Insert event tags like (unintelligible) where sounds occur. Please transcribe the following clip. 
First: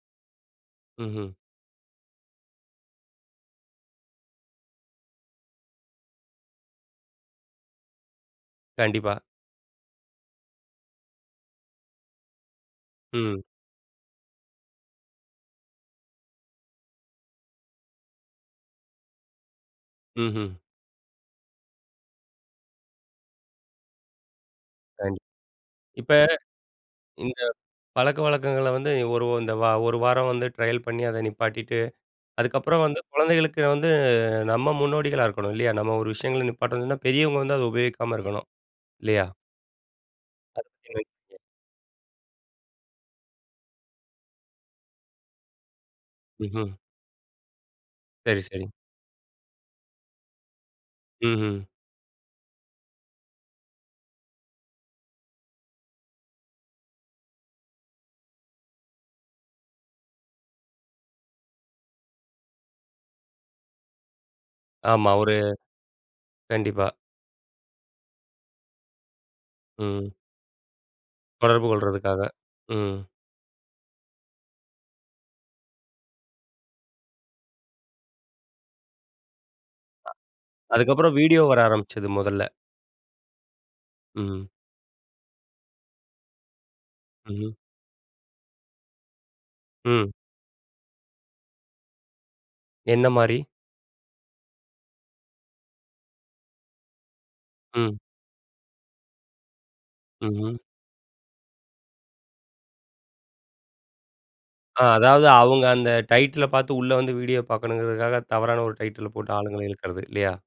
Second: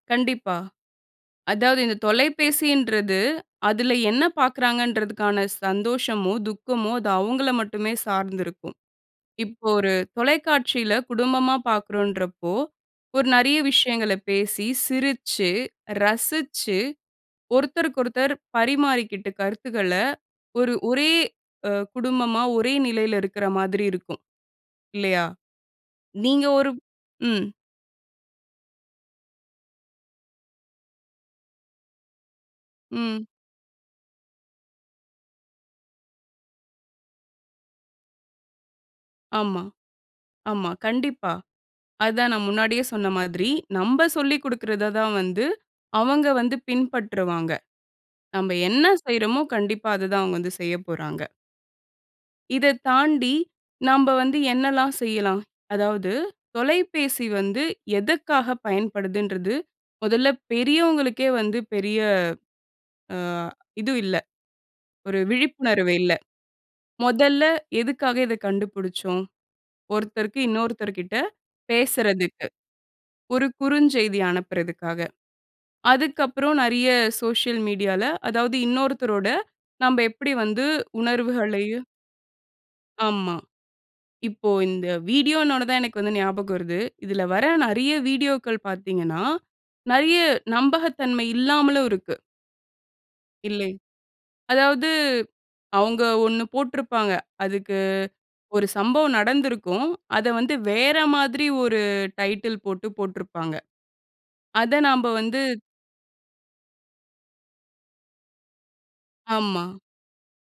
கண்டிப்பா. ம்ஹும். அதாவது இந்த தொலைபேசின்றது, அதில என்ன பாக்குறாங்கன்றதுக்கான சந்தோஷமோ, துக்கமோ அது அவுங்கள மட்டுமே சார்ந்திருக்கும். கண்டிப்பா. இப்போ ஒரு தொலைக்காட்சியில குடும்பமா பாக்கறோன்றப்போ, ஒரு ம். நெறைய விஷயங்கள பேசி, சிரிச்சு, ரசிச்சு, ஒருத்தருக்கொருத்தர் பரிமாறிக்கிட்டு கருத்துக்கள, ம்ஹும். ஒரு ஒரே ஆ குடும்பமா, ஒரே நிலையில இருக்கிற மாதிரி இருக்கும். இல்லையா? கண்டிப், இப்ப நீங்க ஒரு இந்த ம். பழக்கவழக்கங்களை வந்து, ஒரு இந்த ஓ ஒரு வாரம் வந்து ட்ரையல் பண்ணி அதை நிப்பாட்டிட்டு. அதுக்கப்புறம் வந்து ம். குழந்தைகளுக்கு வந்து நம்ம முன்னோடிகளா இருக்கணும் இல்லையா? நம்ம ஒரு விஷயங்களை நிப்பாட்டணும்ன்னா, பெரியவங்க வந்து அதை உபயோகிக்காம இருக்கணும். இல்லையா? ஆமா ஆமா, கண்டிப்பா. (unintelligible) அதுதான் நான் முன்னாடியே சொன்ன மாதிரி, நம்ப சொல்லிக் குடுக்கிறத தான் வந்து அவங்க வந்து ம்ஹும். பின்பற்றுவாங்க. சரி நம்ப சரிங். என்ன செய்றோமோ கண்டிப்பா, அத தான் அவுங்க வந்து செய்யப்போறாங்க. ம்ஹும். இதைத் தாண்டி, நாம்ப வந்து என்னெல்லாம் செய்யலாம். அதாவது தொலைபேசி வந்து எதுக்காக பயன்படுதுன்றது மொதல்ல பெரியவங்களுக்கே வந்து பெரிய ஆ இது இல்ல, ஆமா, ஒரு ஒரு விழிப்புணர்வு இல்லை. கண்டிப்பா. மொதல்ல எதுக்காக இதை கண்டுபிடிச்சோம். ம். ஒருத்தருக்கு இன்னொருத்தர் கிட்ட தொடர்பு கொள்றதுக்காக. பேசுறதுக்கு. ம். ஒரு குறுஞ்செய்தி அனுப்புறதற்காக. அதுக்கப்புறம் நெறைய சோசியல் மீடியா ல, அதாவது இன்னொருத்தரோட நாம்ப அ. எப்படி வந்து அதுக்கப்புறம் வீடியோ வர உணர்வுகளையும் ஆரம்பிச்சது மொதல்ல. ஆமா. இப்போ ம். இந்த வீடியோன்னோன தான் எனக்கு வந்து ஞாபகம் வருது. இதில வர ம்ஹும். நெறைய வீடியோக்கள் பாத்தீங்கன்னா, ம். நெறைய நம்பகத்தன்மை இல்லாமலும் இருக்கு. என்ன மாரி? இல்லை. அதாவது அவுங்க ஒண்ணு போட்டுருப்பாங்க. அதுக்கு ம். ஒரு சம்பவம் நடந்திருக்கும். அத வந்து ம்ஹும். வேற மாதிரி ஒரு டைட்டில் போட்டு போட்டுருப்பாங்க. அத ,ஆ நாம்ப அதாவது வந்து அவங்க அந்த டைட்டில பாத்து உள்ள வந்து வீடியோ பார்க்கணுங்கிறதுக்காக, தவறான ஒரு டைட்டில போட்டு ஆளுங்கள ஆமா. இழுக்கிறது, இல்லையா?